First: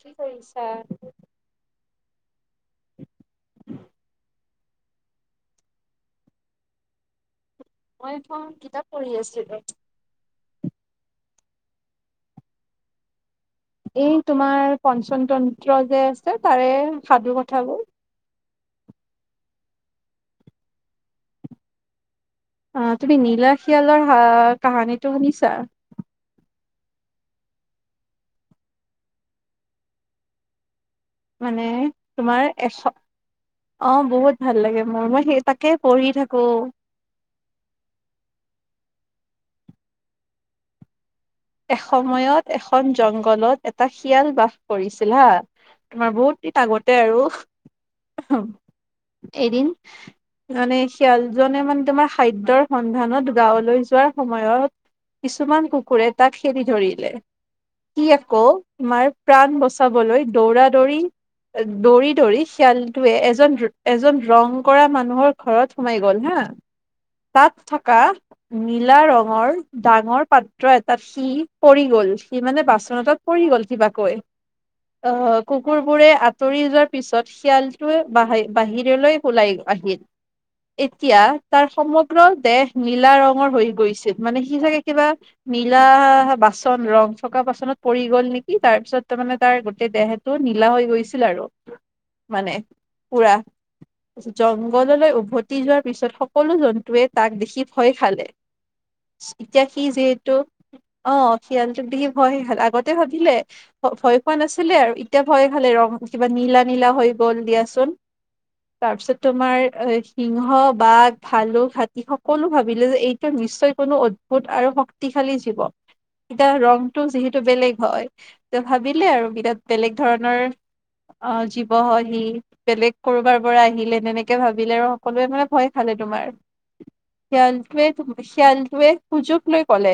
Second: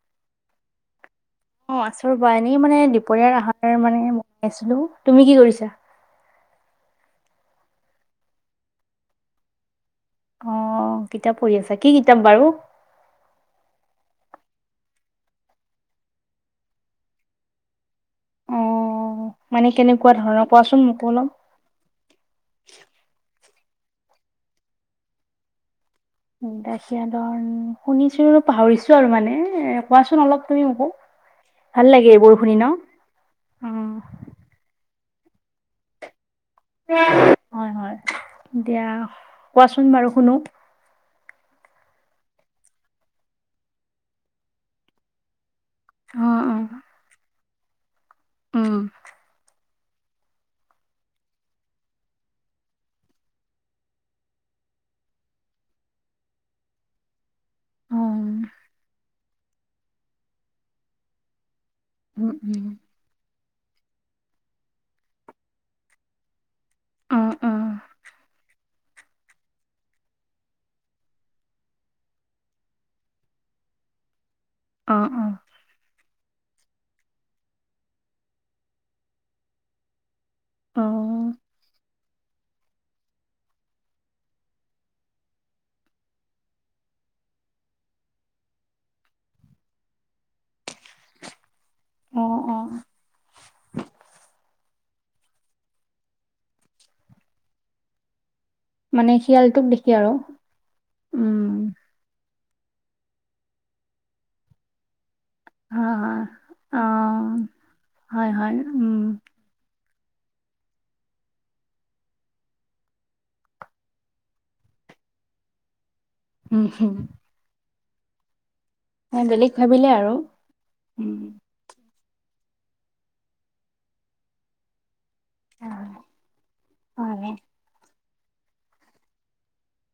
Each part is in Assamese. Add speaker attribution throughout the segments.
Speaker 1: কি কৰিছা
Speaker 2: অ আচৰ পৰা এনেই মানে দুপৰীয়াৰ আহাৰ মানে মই [unintelligible] আছিলো তুমি কি কৰিছা
Speaker 1: মইত কিতাপ পঢ়ি আছিলো
Speaker 2: অ কিতাপ পঢ়ি আছা কি কিতাপ বাৰু
Speaker 1: এই তোমাৰ পঞ্চনতন্ত্ৰ যে আছে তাৰে সাধু কথাবোৰ
Speaker 2: অ মানে কেনেকুৱা ধৰণৰ কোৱাচোন মোকো অলপ
Speaker 1: আহ তুমি নীলা শিয়ালৰ হ কাহানীটো শুনিছা
Speaker 2: নিলা শিয়ালৰ ধৰ শুনিছো পাহৰিছো আৰু মানে এ কোৱাচোন অলপ তুমি মোকো [unintelligible]
Speaker 1: মানে
Speaker 2: ভাল লাগে এইবোৰ
Speaker 1: তোমাৰ
Speaker 2: শুনি ন
Speaker 1: এশ অ বহুত ভাল লাগে মই সেই তাকে পঢ়ি থাকো।
Speaker 2: হয় হয় দিয়া কোৱাচোন বাৰু শুনো
Speaker 1: এসময়ত এখন জংঘলত এটা শিয়াল বাস কৰিছিল হা তোমাৰ
Speaker 2: অ
Speaker 1: বহুত
Speaker 2: অ
Speaker 1: দিন আগতে আৰু
Speaker 2: উম
Speaker 1: এদিন মানে শিয়ালজনে মানে তোমাৰ খাদ্যয়ৰ সন্ধানত গাঁৱলৈ যোৱাৰ সময়ত কিছুমান কুকুৰে তাক খেদি ধৰিলে কি
Speaker 2: উম
Speaker 1: আকৌ তোমাৰ প্ৰাণ বচাবলৈ দৌৰা দৌৰি দৌৰি
Speaker 2: উম
Speaker 1: দৌৰি
Speaker 2: উম
Speaker 1: শিয়ালটোৱে এজন এজন ৰং কৰা মানুহৰ ঘৰত সোমাই গ'ল হা
Speaker 2: অ অ
Speaker 1: তাত থকা নীলা ৰঙৰ ডাঙৰ পাত্ৰ এটাত সি পৰি গ'ল সি মানে বাচন এটাত পৰি গল গল কিবাকৈ
Speaker 2: অ
Speaker 1: অহ কুকুৰ বোৰে আঁতৰি যোৱাৰ পিছত শিয়ালটোৱে বাহ বাহিৰলৈ ওলাই আহিল।
Speaker 2: অ অ
Speaker 1: এতিয়া তাৰ সমগ্ৰ দেশ নীলা ৰঙৰ হৈ গৈছিল মানে সি চাগে কিবা নীলা বাচন ৰং থকা বাচনত পৰি গ'ল নেকি তাৰ পিছত তাৰ মানে তাৰ গোটেই দেহটো নীলা হৈ গৈছিল আৰু
Speaker 2: অ
Speaker 1: মানে
Speaker 2: অ
Speaker 1: পুৰা জংঘললৈ উভতি যোৱাৰ পিছত স সকলো জন্তুৱে তাক দেখি ভয় খালে
Speaker 2: মানে শিয়ালটোক
Speaker 1: এতিয়া সি
Speaker 2: দেখি আৰু
Speaker 1: যিহেতু অ
Speaker 2: উম
Speaker 1: শিয়ালটোক দেখি ভয় আগতে ভাবিলে ভয় খোৱা নাছিলে আৰু এতিয়া ভয় খালে ৰং
Speaker 2: হয় হয়
Speaker 1: কিবা নীলা
Speaker 2: অ
Speaker 1: নীলা হৈ গল দিয়াচোন
Speaker 2: হয় হয় উম
Speaker 1: তাৰপিছত তোমাৰ এ সিংহ বাঘ ভালোক হাতী সকলো ভাবিলে যে এইটো নিশ্চয় কোনো অদ্ভুত আৰু শক্তিশালী জীৱ এতিয়া
Speaker 2: উম হম
Speaker 1: ৰংটো যিহেতু বেলেগ হয় ভাবিলে
Speaker 2: মই
Speaker 1: আৰু বিৰাট
Speaker 2: ভাবিলে
Speaker 1: বেলেগ
Speaker 2: আৰু
Speaker 1: ধৰণৰ
Speaker 2: উম
Speaker 1: অ জীৱ হয় আহ বেলেগ কৰবাৰ পৰা আহিলে সেনেকে ভাবিলে আৰু সকলোৱে মানে ভয় খালে তোমাৰ
Speaker 2: হয়
Speaker 1: শিয়াল তোৱে শিয়ালটোৱে সুযোগ লৈ কলে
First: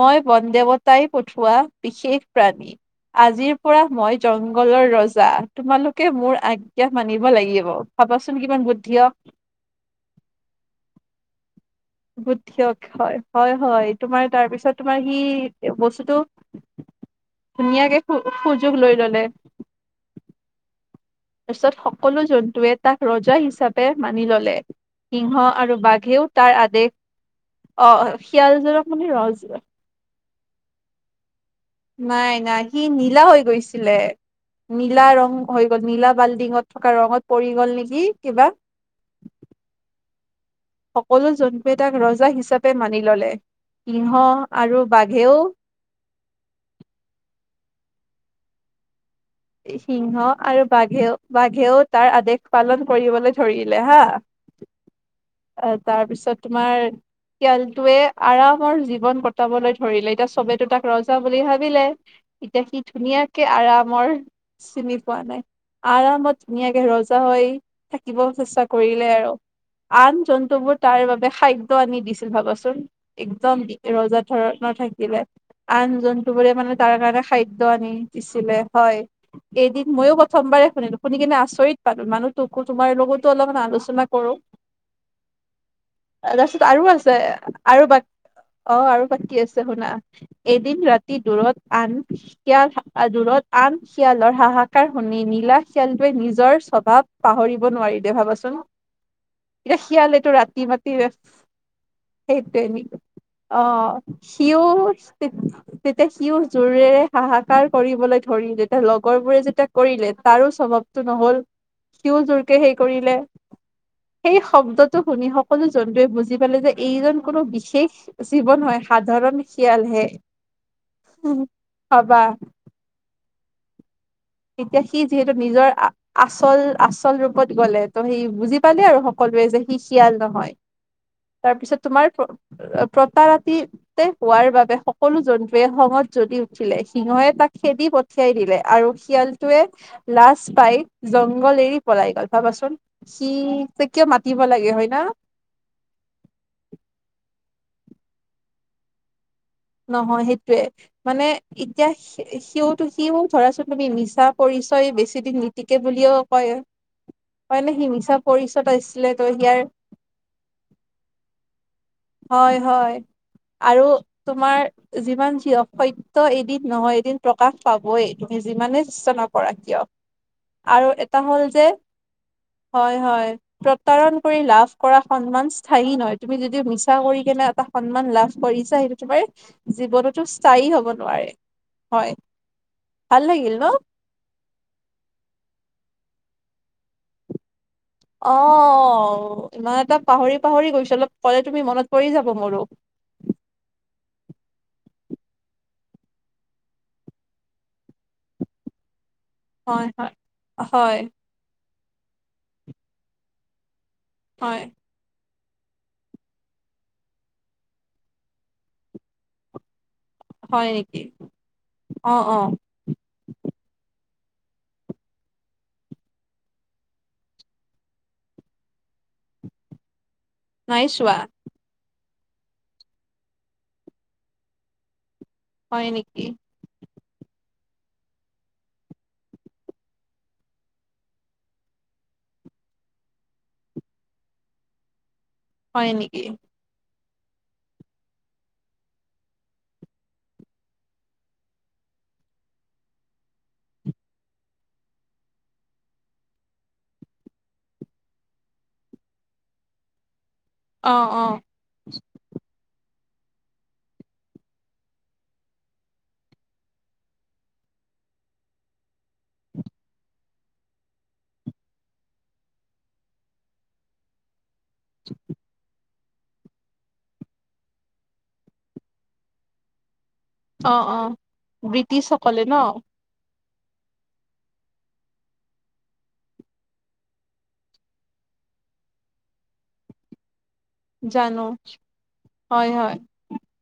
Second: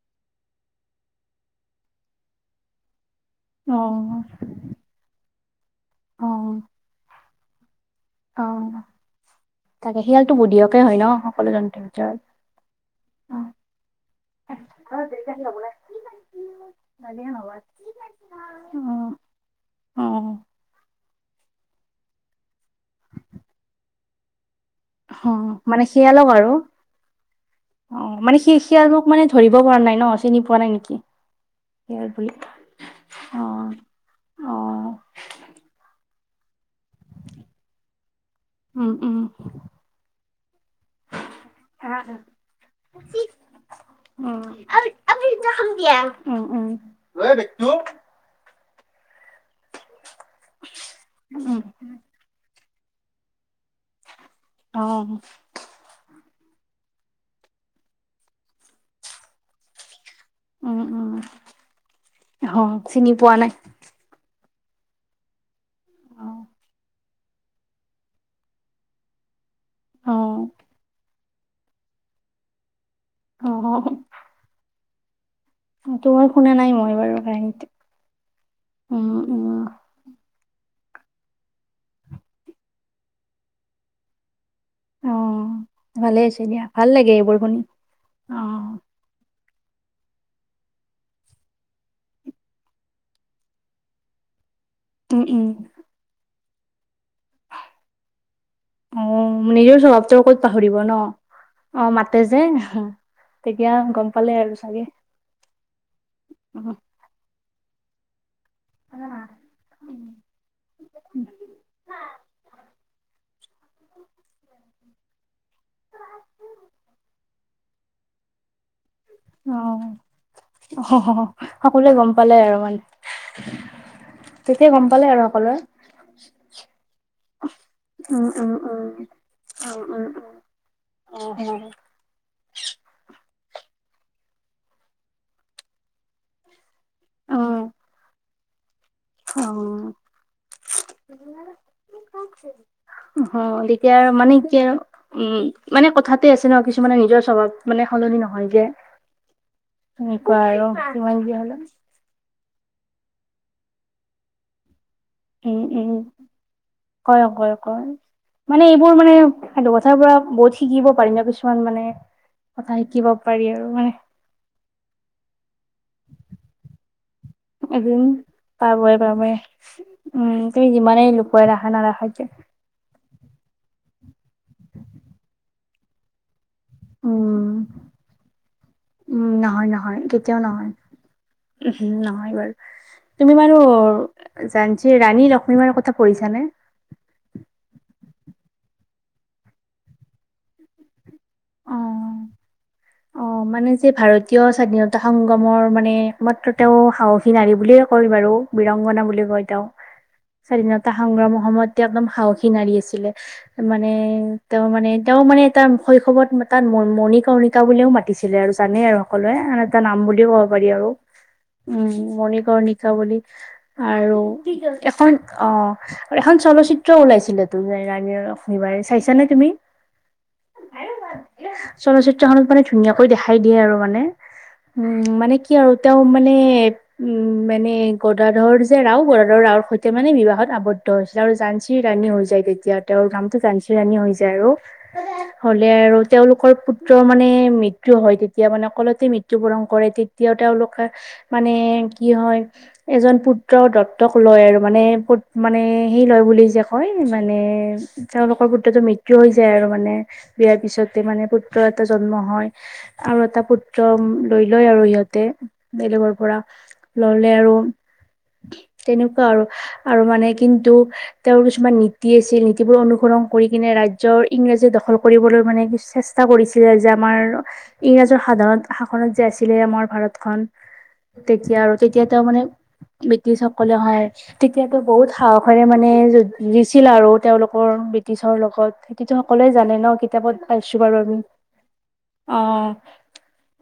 Speaker 1: মই বন দেৱতাই পঠোৱো বিশেষ প্ৰাণী আজিৰ
Speaker 2: অ
Speaker 1: পৰা মই জংঘলৰ ৰজা তোমালোকে
Speaker 2: অ
Speaker 1: মোৰ আজ্ঞা মানিব লাগিব ভাবাচোন কিমান বুদ্ধিয়ক
Speaker 2: ত বুধিয়কে হয় ন সকলো জন্তু
Speaker 1: বুদ্ধিয়ক হয় হয় হয় তোমাৰ তাৰপিছত তোমাৰ সি বস্তুতটো
Speaker 2: নদ নবা
Speaker 1: লৈ
Speaker 2: উম [inaudible]
Speaker 1: ললে তাৰপিছত সকলো জন্তুৱে তাক ৰজা হিচাপে মানি ললে
Speaker 2: অ
Speaker 1: সিংহ আৰু
Speaker 2: মানে
Speaker 1: বাঘেও
Speaker 2: শিয়ালক আৰু
Speaker 1: তাৰ আদেশ আহ
Speaker 2: অ মানে সি
Speaker 1: শিয়ালজনক
Speaker 2: সিয়াক মানে
Speaker 1: ৰজ
Speaker 2: ধৰিব পৰা নাই ন চিনি পোৱা নাই নেকি শিয়াল বুলি
Speaker 1: নাই নাই সি নীলা হৈ
Speaker 2: অ
Speaker 1: গৈছিলে
Speaker 2: অ
Speaker 1: নীলা ৰং হৈ গল নীলা বাল্ডিঙত থকা ৰঙত পৰি গ'ল নেকি কিবা
Speaker 2: উম উম
Speaker 1: সকলো জন্তুয়ে টাক ৰজা হিচাপে মানি ললে সিংহ
Speaker 2: উ
Speaker 1: আৰু
Speaker 2: আ দ
Speaker 1: বাঘেও
Speaker 2: উ উ [unintelligible]
Speaker 1: সিংহ আৰু বাঘেও
Speaker 2: উম
Speaker 1: বাঘেও তাৰ আদেশ পালন কৰিবলৈ ধৰিলে হা
Speaker 2: অ',
Speaker 1: তাৰপিছত তোমাৰ শিয়ালটোৱে আৰামৰ জীৱন কটাবলৈ ধৰিলে এতিয়া চবেতটো
Speaker 2: উম,
Speaker 1: তাক
Speaker 2: উম,
Speaker 1: ৰজা বুলি ভাবিলে এতিয়া
Speaker 2: অ',
Speaker 1: সি
Speaker 2: চিনি পোৱা নাই।
Speaker 1: ধুনীয়াকে আৰামৰ চিনি পোৱা নাই
Speaker 2: অ',
Speaker 1: আৰামত ধুনীয়াকে ৰজা হৈ থাকিব চেষ্টা কৰিলে আৰু আন
Speaker 2: অ',
Speaker 1: জন্তুবোৰ তাৰ বাবে খাদ্য আনি দিছিল ভাবচোন একদম
Speaker 2: অ',
Speaker 1: ৰজা ধৰণৰ থাকিলে আন
Speaker 2: তোমাৰ
Speaker 1: জন্তু
Speaker 2: শুনা
Speaker 1: বোৰে
Speaker 2: নাই
Speaker 1: মানে
Speaker 2: মই
Speaker 1: তাৰ
Speaker 2: বাৰু
Speaker 1: কাৰণে
Speaker 2: কাহিনীটো।
Speaker 1: খাদ্য আনি দিছিলে হয়
Speaker 2: উম, উম,
Speaker 1: এদিন ময়ো প্ৰথমবাৰে শুনো শুনি কিনে আচৰিত পালো মানুহ তোকো তোমাৰ লগতো অলপমান আলোচনা কৰো
Speaker 2: অ', ভালে
Speaker 1: [inaudible]
Speaker 2: হৈছে দিয়া,
Speaker 1: তাৰপিছত
Speaker 2: ভাল
Speaker 1: আৰু
Speaker 2: লাগে
Speaker 1: আছে
Speaker 2: এইবোৰ শুনি।
Speaker 1: আৰু বাক অ আৰু বাকী আছে শলা এদিন ৰাতি দূৰত আন কেয়া থাকা দূৰত আন শিয়ালৰ হাহাকাৰ শুনি
Speaker 2: উম, উম,
Speaker 1: নীলা শিয়ালটোৱে নিজৰ স্বভাৱ পাহৰিব নোৱাৰি দে ভাবাচোন
Speaker 2: অ', নিজৰ
Speaker 1: এতিয়া
Speaker 2: স্বভাৱটো
Speaker 1: শিয়ালেটো
Speaker 2: ক'ত
Speaker 1: ৰাতি
Speaker 2: পাহৰিব
Speaker 1: মাতি
Speaker 2: ন? অ', মাতে যে
Speaker 1: সেইটোয়ে নেকি অ
Speaker 2: তেতিয়া গম পালে আৰু
Speaker 1: সিও
Speaker 2: চাগে।
Speaker 1: তেতিয়া সিও
Speaker 2: অ',
Speaker 1: জোৰেৰে হাহাকাৰ কৰিবলৈ ধৰিলে লগৰ বোৰে যেতিয়া কৰিলে তাৰো স্বভাৱটো নহল সিও জোৰকে সেই কৰিলে সেই শব্দটো শুনি সকলো জন্তুৱে বুজি পালে যে এইজন কোনো বিশেষ জীৱ নহয় সাধাৰণ শিয়ালহে
Speaker 2: অ অ সকলোৱে গম
Speaker 1: ভাবা
Speaker 2: পালে আৰু মানে [inaudible]
Speaker 1: তেতিয়া
Speaker 2: গম
Speaker 1: সি
Speaker 2: পালে আৰু
Speaker 1: যিহেতু
Speaker 2: সকলোৱে।
Speaker 1: নিজৰ আচল আচল ৰূপত গলে ত' সি
Speaker 2: উম, উম,
Speaker 1: বুজি
Speaker 2: উম,
Speaker 1: পালে আৰু স কলোৱে যে সি
Speaker 2: উম, উম,
Speaker 1: শিয়াল নহয় তাৰ
Speaker 2: উম,
Speaker 1: পিছত তোমাৰ প্ৰতাৰ হোৱাৰ বাবে সকলো জন্তুৱে খঙত জ্বলি উঠিলে। সিংহে
Speaker 2: অ', অ',
Speaker 1: তাক খেদি পঠিয়াই দিলে আৰু শিয়ালটোৱে
Speaker 2: অ'।
Speaker 1: লাজ পাই জংঘল এৰি পলাই গল ভাবাচোন সি
Speaker 2: হয় তেতিয়া
Speaker 1: কিয়
Speaker 2: মানে
Speaker 1: মাতিব
Speaker 2: কি
Speaker 1: লাগে হয় না?
Speaker 2: উম মানে কথাতে আছে ন কিছুমানে নিজৰ স্বভাৱ মানে সলনি নহয় যে।
Speaker 1: নহয়
Speaker 2: তেনেকুৱা
Speaker 1: সেইটোয়ে,
Speaker 2: আৰু কিমান
Speaker 1: মানে
Speaker 2: যি হলেও
Speaker 1: এতিয়া সিওটো সিও ধৰাচোন তুমি মিছা পৰিচয় বেছি দিন
Speaker 2: উম
Speaker 1: নীতিকে
Speaker 2: উম
Speaker 1: বুলিও কয়।
Speaker 2: কয় কয়
Speaker 1: হয় নে সি
Speaker 2: কয়,
Speaker 1: মিছা পৰিচয়ত
Speaker 2: মানে এইবোৰ
Speaker 1: আছিলে
Speaker 2: মানে
Speaker 1: ত' ইয়াৰ
Speaker 2: সেইটো কথাৰ পৰা বহুত শিকিব পাৰিম ন কিছুমান মানে।
Speaker 1: হয়
Speaker 2: কথা
Speaker 1: হয়,
Speaker 2: শিকিব পাৰি
Speaker 1: আৰু
Speaker 2: মানে
Speaker 1: তোমাৰ যিমান যি অসত্য এদিন ন
Speaker 2: এদিন পাবই
Speaker 1: চেষ্টা
Speaker 2: পাবই।
Speaker 1: নকৰা কিয়
Speaker 2: উম তুমি
Speaker 1: আৰু
Speaker 2: যিমানেই
Speaker 1: এটা হ'ল
Speaker 2: লুকুৱাই
Speaker 1: যে
Speaker 2: ৰখা নাৰাখা কিয়
Speaker 1: হয় হয় প্ৰতাৰণ কৰি লাভ কৰা সন্মান স্থায়ী নহয় তুমি যদি মিচা কৰি কেনে
Speaker 2: উম
Speaker 1: এটা সন্মান লাভ কৰিছা সেইটো
Speaker 2: উম
Speaker 1: তোমাৰ
Speaker 2: নহয়
Speaker 1: জীৱনতো স্থায়ী হব নোৱাৰে।
Speaker 2: উম
Speaker 1: হয়
Speaker 2: নহয় বাৰু,
Speaker 1: ভাল
Speaker 2: তুমি বাৰু
Speaker 1: লাগিল ন
Speaker 2: জাঞ্চী ৰাণী লক্ষ্মী মাৰৰ কথা পঢ়িছানে?
Speaker 1: অ ইমান এটা পাহৰি পাহৰি গৈছো অলপ কলে তুমি মনত পৰি
Speaker 2: অ
Speaker 1: যাব মোৰো।
Speaker 2: অ মানে যে ভাৰতীয় স্বাধীনতা সংগমৰ মানে মাত্ৰ তেওঁ সাহসী নাৰী বুলিয়ে কয় বাৰু বিৰংগনা বুলি কয় তেওঁ,
Speaker 1: হয় হয়
Speaker 2: স্বাধীনতা
Speaker 1: হয়
Speaker 2: সংগ্ৰামৰ সময়ত এ একদম সাহসী নাৰী আছিলে, মানে
Speaker 1: হয়
Speaker 2: তেওঁ মানে তেওঁ মানে এটা শৈশৱত তাত মণিকা মণিকা বুলিও মাতিছিলে আৰু জানেই আৰু সকলোৱে আন এটা নাম বুলি। ক'ব পাৰি
Speaker 1: হয়
Speaker 2: আৰু,
Speaker 1: নেকি
Speaker 2: উম
Speaker 1: অ অ
Speaker 2: মণিকৰ নিকা বুলি আৰু এখন অ এখন চলচিত্ৰ ওলাইছিল তো ৰানীৰ লক্ষ্মী বাইৰ। চাইছ নে তুমি?
Speaker 1: নাইছোৱা।
Speaker 2: তখনত মানে ধুনীয়াকৈ দেখাই দিয়ে আৰু মানে, উম মানে কি আৰু
Speaker 1: হয়
Speaker 2: তেওঁ
Speaker 1: নেকি
Speaker 2: মানে উম মানে গদাধৰ যে ৰাও গদাধৰ ৰাওৰ সৈতে মানে বিবাহত আৱদ্ধ হৈছিলে আৰু জাঞ্চী ৰাণী হৈ যায়। তেতিয়া তেওঁৰ নামটো জাঞ্চী ৰাণী হৈ যায় আৰু। হ'লে
Speaker 1: হয়
Speaker 2: আৰু
Speaker 1: নেকি
Speaker 2: তেওঁলোকৰ পুত্ৰ মানে মৃত্যু হয় তেতিয়া মানে অলতে মৃত্যু বৰণ কৰে তেতিয়াও তেওঁলোকে মানে কি হয় এজন পুত্ৰ দত্তক লয় আৰু মানে পুত মানে সি লয় বুলি যে কয় মানে তেওঁলোকৰ পুত্ৰতো মৃত্যু হৈ যায় আৰু মানে বিয়াৰ
Speaker 1: অ
Speaker 2: পিছতে
Speaker 1: অ
Speaker 2: মানে পুত্ৰ এটা জন্ম হয়। আৰু এটা পুত্ৰ লৈ লয় আৰু সিহঁতে, বেলেগৰ পৰা। ললে আৰু। তেনেকুৱা আৰু আৰু মানে কিন্তু তেওঁৰ কিছুমান নীতি আছিল নীতি বোৰ অনুসৰণ কৰি কিনে ৰাজ্যৰ ইংৰাজী দখল কৰিবলৈ মানে কিছু চেষ্টা কৰিছিলে যে আমাৰ ইংৰাজৰ সাধাৰণ শাসনত যে আছিলে আমাৰ ভাৰত খন
Speaker 1: অ অ
Speaker 2: তেতিয়া আৰু তেতিয়া তেওঁ
Speaker 1: ব্ৰিটিছসকলে
Speaker 2: মানে
Speaker 1: ন
Speaker 2: ব্ৰিটিছ সকলে হয় তেতিয়াটো বহুত সাহসেৰে মানে দিছিল আৰু তেওঁলোকৰ ব্ৰিটিছ ৰ লগত সেইটোতো সকলোৱে জানে ন কিতাপত পাইছো বাৰু আমি।
Speaker 1: জানো
Speaker 2: অ
Speaker 1: হয় হয়।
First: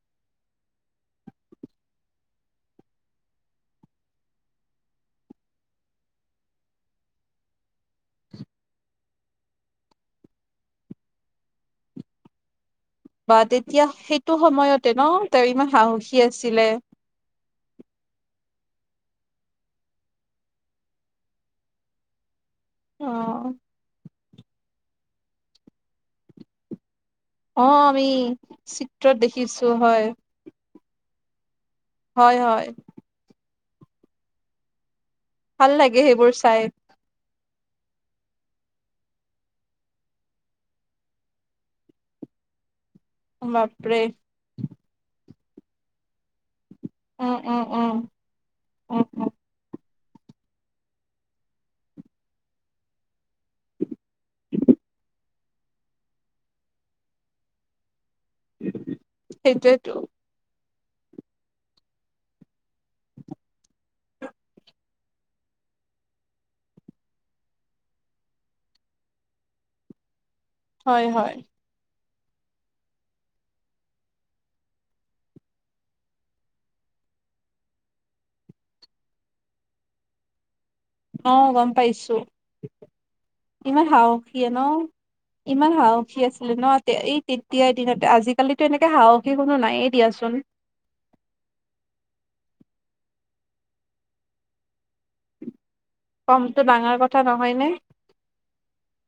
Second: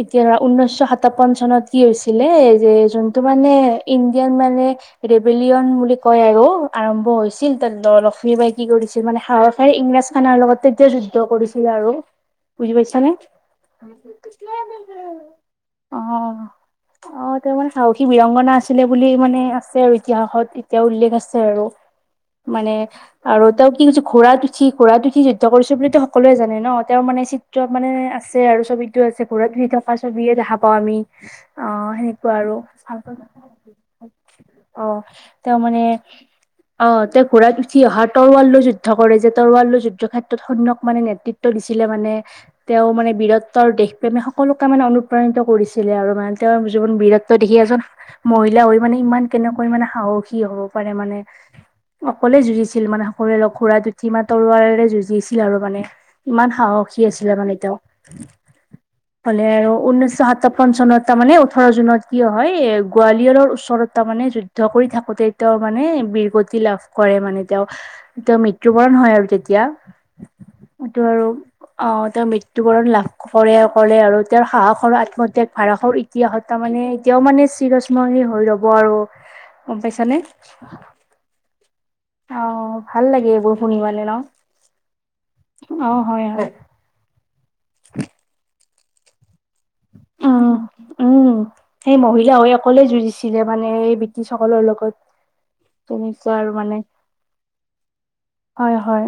Speaker 2: এতিয়া ঊনৈছশ সাতাৱন্ন চনত কি হৈছিলে যে যোনটো মানে ইণ্ডিয়ান মানে। ৰেবেলিয়ন বুলি কয় আৰু আৰম্ভ হৈছিল তাত লক্ষ্মী বাই কি কৰিছিল মানে স। ইমৰাজ খানাৰ লগত তেতিয়া যুদ্ধ কৰিছিল আৰু, বুজি পাইছা নে।
Speaker 1: বা
Speaker 2: অ, অ।
Speaker 1: তেতিয়া সেইটো সময়তে ন তেওঁ ইমান সাহসী আছিলে
Speaker 2: [unintelligible] মানে সাহসী বিৰঙংগনা আছিলে বুলি মানে আছে আৰু, ইতিহাসত এতিয়া উল্লেখ আছে আৰু।
Speaker 1: [unintelligible] [inaudible]
Speaker 2: মানে
Speaker 1: অ
Speaker 2: আৰু তেওঁ কি কছ ঘোঁৰাত উঠি ঘোঁৰাত উঠি যুদ্ধ কৰিছো বুলিো সকলোৱে জানে ন। [unintelligible] তেওঁ মানে চিত্ৰ
Speaker 1: অ
Speaker 2: মানে
Speaker 1: আমি
Speaker 2: আছে আৰু ছবিটো
Speaker 1: চিত্ৰত
Speaker 2: আছে ঘূৰাত
Speaker 1: দেখিছো
Speaker 2: শুই থকা
Speaker 1: হয়
Speaker 2: ছবিয়ে দেখা। [unintelligible] ওঁ আমি অ সেনেকুৱা
Speaker 1: হয়
Speaker 2: আৰু
Speaker 1: হয়
Speaker 2: ভাল অ। তেওঁ
Speaker 1: ভাল
Speaker 2: মানে
Speaker 1: লাগে সেইবোৰ চাই
Speaker 2: অ তেওঁ। ঘোঁৰাত উঠি অহা তৰৱাললৈ যুদ্ধ কৰে যে তৰুৱাললৈ যুদ্ধ ক্ষেত্ৰত সৈন্যক মানে নেতৃত্ব দিছিলে মানে। [unintelligible] তেওঁ মানে বীৰত্বৰ দেশ
Speaker 1: বাপৰে
Speaker 2: প্ৰ্ৰেমে সকলোকে মানে অনুপ্ৰাণিত কৰিছিলে আৰু মানে তেওঁৰ। জীৱন বীৰত্ব
Speaker 1: উম
Speaker 2: দেখি
Speaker 1: উম
Speaker 2: এজন
Speaker 1: উম
Speaker 2: মহিলা হৈ মানে
Speaker 1: উম
Speaker 2: ইমান
Speaker 1: উম
Speaker 2: কেনেকৈ মানে সাহস খী হ'ব পাৰে মানে। অকলে যুঁজিছিল মানে [unintelligible] সকলোৱে ল খুৰাত [unintelligible] উঠি ইমা তৰুৱাৰৰে যুঁজিছিল আৰু মানে ইমান সাহসী আছিলে মানে তেওঁ। ভালে আৰু
Speaker 1: সেইটোয়েতো
Speaker 2: উন্নৈছশ সা পঞ্চনত তা মানে ওঠৰ জুনত কিয় হয় এ গোৱালিয়ৰৰ ওচৰত তাৰ মানে যুদ্ধ কৰি থাকোতে তেওঁ [unintelligible] মানে বিৰগতি লাভ কৰে মানে তেওঁ। তেওঁ মৃত্যুবৰণ হয় আৰু তেতিয়া। এইটো
Speaker 1: হয়
Speaker 2: আৰু
Speaker 1: হয়
Speaker 2: অ তেওঁৰ মৃত্যু। বৰণ লাভ কৰে কৰে আৰু তেওঁৰ সাহসৰ আত্মত্যাগ ভাৰষৰ ইতিহাসত তাৰমানে এতিয়াও মানে। [unintelligible] চিৰ স্মৰণীয় হৈ ৰ'ব আৰু গম পাইছানে?
Speaker 1: অ গম পাইছো।
Speaker 2: অ ভাল লাগে এইবোৰ শুনি
Speaker 1: ইমান
Speaker 2: মানে
Speaker 1: সাহসী ন। ইমান
Speaker 2: অ
Speaker 1: সাহসী
Speaker 2: হয় হয়
Speaker 1: আছিলে ন এই তেতিয়াই দিনতে আজিকালিতো এনেকে সাহসী কোনো নাইয়েই দিয়াচোন।
Speaker 2: উম সকলোৱে যুঁজিছিলে মানে এই বিটিছ সকলৰ লগত। তুমি চোৱা আৰু
Speaker 1: কমটো
Speaker 2: মানে
Speaker 1: ডাঙৰ কথা নহয় নে
Speaker 2: হয় হয়।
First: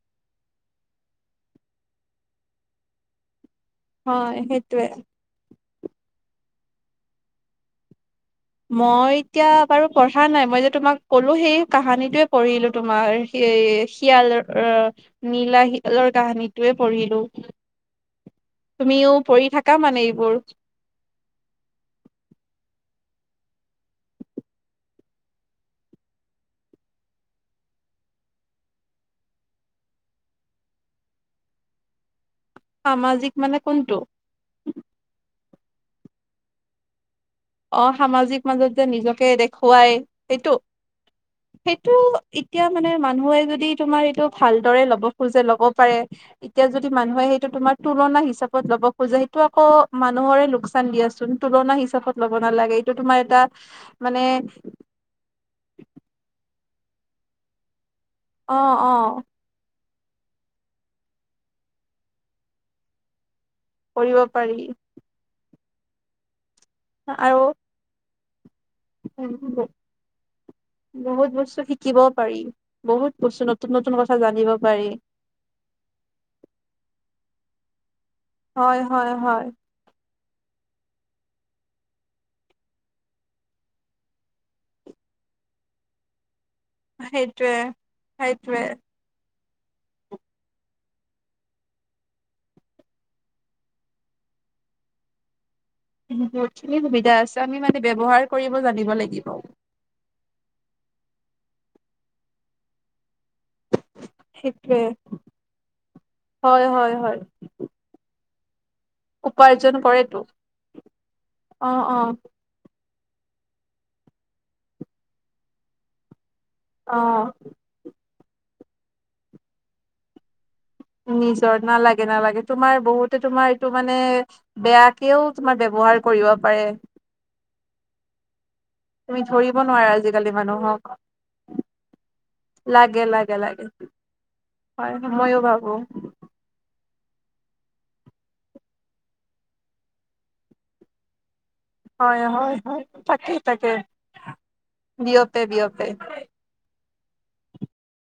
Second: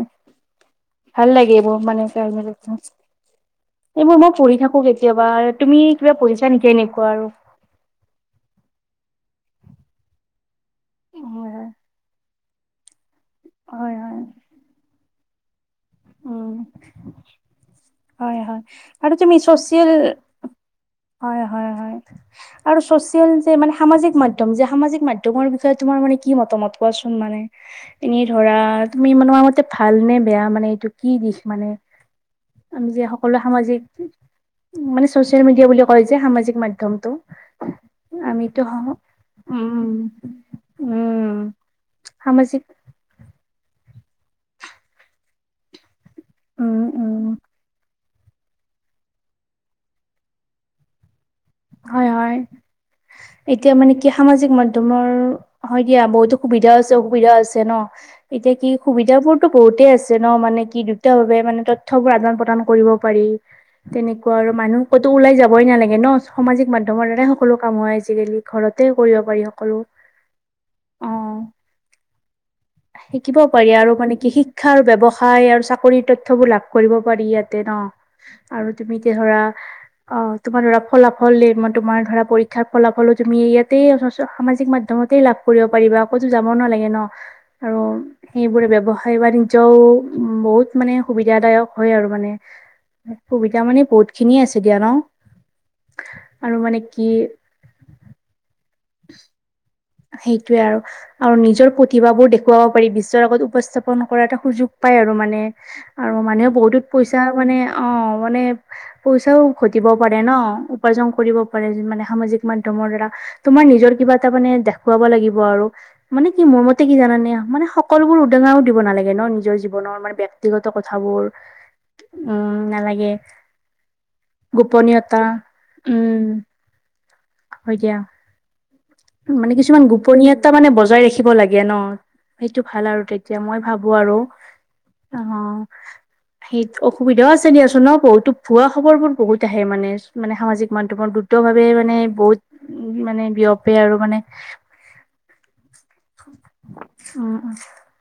Speaker 2: ভাল লাগে এইবোৰ মানে। এইবোৰ মই
Speaker 1: হয়
Speaker 2: পঢ়ি থাকো
Speaker 1: সেইটোয়ে
Speaker 2: কেতিয়াবা। তুমি কিবা পহিচা নেকি এনেকুৱা আৰু?
Speaker 1: মই এতিয়া বাৰু পঢ়া নাই। মই যে তোমাক কলো সেই কাহানীটোৱে পঢ়িলো তোমাৰ। [unintelligible] এ
Speaker 2: হয় হয়
Speaker 1: শিয়ালৰ নীলা শিয়ালৰ
Speaker 2: উম
Speaker 1: কাহিনীটোৱে পঢ়িলো।
Speaker 2: হয় হয়
Speaker 1: তুমিও
Speaker 2: আৰু তুমি
Speaker 1: পঢ়ি থাকা
Speaker 2: ছচিয়েল
Speaker 1: মানে এইবোৰ।
Speaker 2: হয় হয় হয় আৰু ছচিয়েল যে মানে সামাজিক মাধ্যম যে, সামাজিক মাধ্যমৰ বিষয়ে তোমাৰ মানে কি মতামত কোৱা? [unintelligible] সোন মানে। এনেই ধৰা তুমি মানু্ আগত তে ভাল নে বেয়া মানে এইটো কি দিশ মানে? [unintelligible]
Speaker 1: [inaudible]
Speaker 2: আমি যে
Speaker 1: সামাজিক
Speaker 2: সকলে
Speaker 1: মানে
Speaker 2: সামাজিক
Speaker 1: কোনটো
Speaker 2: মানে চচিয়েল মেডিয়া বুলি কয় যে, সামাজিক মাধ্যমটো।
Speaker 1: অ সামাজিক
Speaker 2: আমিতো
Speaker 1: মাজত যে নিজকে দেখুৱাই
Speaker 2: উম
Speaker 1: সেইটো?
Speaker 2: উম
Speaker 1: সেইটো
Speaker 2: সামাজিক
Speaker 1: এতিয়া মানে মানুহে যদি তোমাৰ এইটো ভাল দৰে ল'ব খোজে ল'ব পাৰে। এতিয়া
Speaker 2: উম
Speaker 1: যদি
Speaker 2: উম
Speaker 1: মানুহে সেইটো তোমাৰ তুলনা হিচাপত ল'ব খোজে সেইটো আকৌ মানুহৰে লোকচান দিয়াচোন তুলনা হিচাপত। ল'ব
Speaker 2: মাৰ।
Speaker 1: নালাগে এইটো তোমাৰ এটা
Speaker 2: এতিয়া মানে কি সামাজিক মাধ্যমৰ হয় দিয়া। বহুতো সুবিধাও আছে অসুবিধা আছে ন। এতিয়া
Speaker 1: অ
Speaker 2: কি
Speaker 1: অ
Speaker 2: সুবিধা বোৰতো বহুতেই আছে। যেনেও মানে কি দুটাওভাৱে মানে তথ্য বোৰ আদান প্ৰদান কৰিব পাৰি। [unintelligible]
Speaker 1: কৰিব
Speaker 2: তেনেকুৱা আৰু
Speaker 1: পাৰি
Speaker 2: মানুহ ক'তো ওলাই যাবই নেলাগে ন। সামাজিক মাধ্যমৰ দ্বাৰাই
Speaker 1: আৰু
Speaker 2: সকলো কাম হয় আজিকালি। ঘৰতে কৰিব পাৰি সকলো। অ।
Speaker 1: বহুত বস্তু শিকিব পাৰি বহুত
Speaker 2: শিকিব
Speaker 1: বস্তু নতুন
Speaker 2: পাৰি
Speaker 1: নতুন
Speaker 2: আৰু
Speaker 1: কথা
Speaker 2: মানে কি
Speaker 1: জানিব
Speaker 2: শিক্ষা আৰু
Speaker 1: পাৰি
Speaker 2: ব্যৱসায় আৰু চাকৰি তথ্যবোৰ লাভ কৰিব পাৰি ইয়াত। তে ন আৰু
Speaker 1: হয়
Speaker 2: তুমি
Speaker 1: হয়
Speaker 2: এতিয়া ধৰা।
Speaker 1: হয়
Speaker 2: অ। তোমাৰ ধৰা ফলাফল দে তোমাৰ ধৰা পৰীক্ষাৰ ফলাফলো তুমি ইয়াতে সামাজিক মাধ্যমত তাতেই লাভ কৰিব পাৰিবা। কতো যাব নালাগে ন
Speaker 1: সেইটোৱে
Speaker 2: আৰু
Speaker 1: সেইটোৱে
Speaker 2: সেইবোৰে ব্যৱসায় বাণিজ ও উ বহুত মানে সুবিধাদায়ক হয় আৰু মানে। সুবিধা মানে বহুত খিনিয়ে আছে দিয়া ন। আৰু
Speaker 1: বহুতখিনি
Speaker 2: মানে কি
Speaker 1: সুবিধা আছে। আমি মানে ব্যৱহাৰ কৰিব জানিব লাগিব।
Speaker 2: সেইটোৱে আৰু। আৰু নিজৰ প্ৰতিভাবোৰ দেখুৱাব পাৰিবি। ৰ আগত উপস্থাপন কৰা এটা সুযোগ
Speaker 1: সেইটোৱে
Speaker 2: পায় আৰু মানে আৰু মানুহে
Speaker 1: হয় হয়
Speaker 2: বহুতোত
Speaker 1: হয়
Speaker 2: পইচা মানে অ। হবনে? পইচাও
Speaker 1: উপাৰ্জন
Speaker 2: ঘটিব
Speaker 1: কৰেতো
Speaker 2: পাৰে ন উপাৰ্জন কৰিব পাৰে
Speaker 1: অ অ
Speaker 2: মানে সামাজিক মাধ্যমৰ দ্বাৰা। তোমাৰ নিজৰ কিবা এটা মানে দেখুৱাব লাগিব আৰু মানে। কি মোৰ মতে কি
Speaker 1: অ
Speaker 2: জানা নে? মানে সকলোবোৰ উদঙাও দিব নালাগে ন, নিজৰ জীৱনৰ মানে বয়ক্ত।
Speaker 1: নিজৰ নালাগে নালাগে।
Speaker 2: উম
Speaker 1: তোমাৰ
Speaker 2: নালাগে
Speaker 1: বহুতে তোমাৰ এইটো মানে বেয়াকেও
Speaker 2: গোপনীয়তা
Speaker 1: তমাৰ ব্যৱহাৰ
Speaker 2: উম
Speaker 1: কৰিব পাৰে।
Speaker 2: হয় দিয়া।
Speaker 1: তুমি
Speaker 2: মানে
Speaker 1: ধৰিব
Speaker 2: কিছুমান
Speaker 1: নোৱাৰা আজিকালি
Speaker 2: গোপনীয়তা মানে
Speaker 1: মানুহক
Speaker 2: বজাই ৰাখিব লাগে ন। সেইটো ভাল
Speaker 1: লাগে
Speaker 2: আৰু
Speaker 1: লাগে
Speaker 2: তেতিয়া মই
Speaker 1: লাগে
Speaker 2: ভাবো আৰু
Speaker 1: হয়
Speaker 2: অ
Speaker 1: ময়ো ভাবো
Speaker 2: সেই সুবিধাও আছে দিয়াচোন ন বহুতো ভুৱা খবৰবোৰ বহুত আহে মানে মানে সামাজিক মাধ্যমৰ ভাৱে মানে বহুত উ মানে বিয়প
Speaker 1: বিঅপে বিঅপে।
Speaker 2: উম।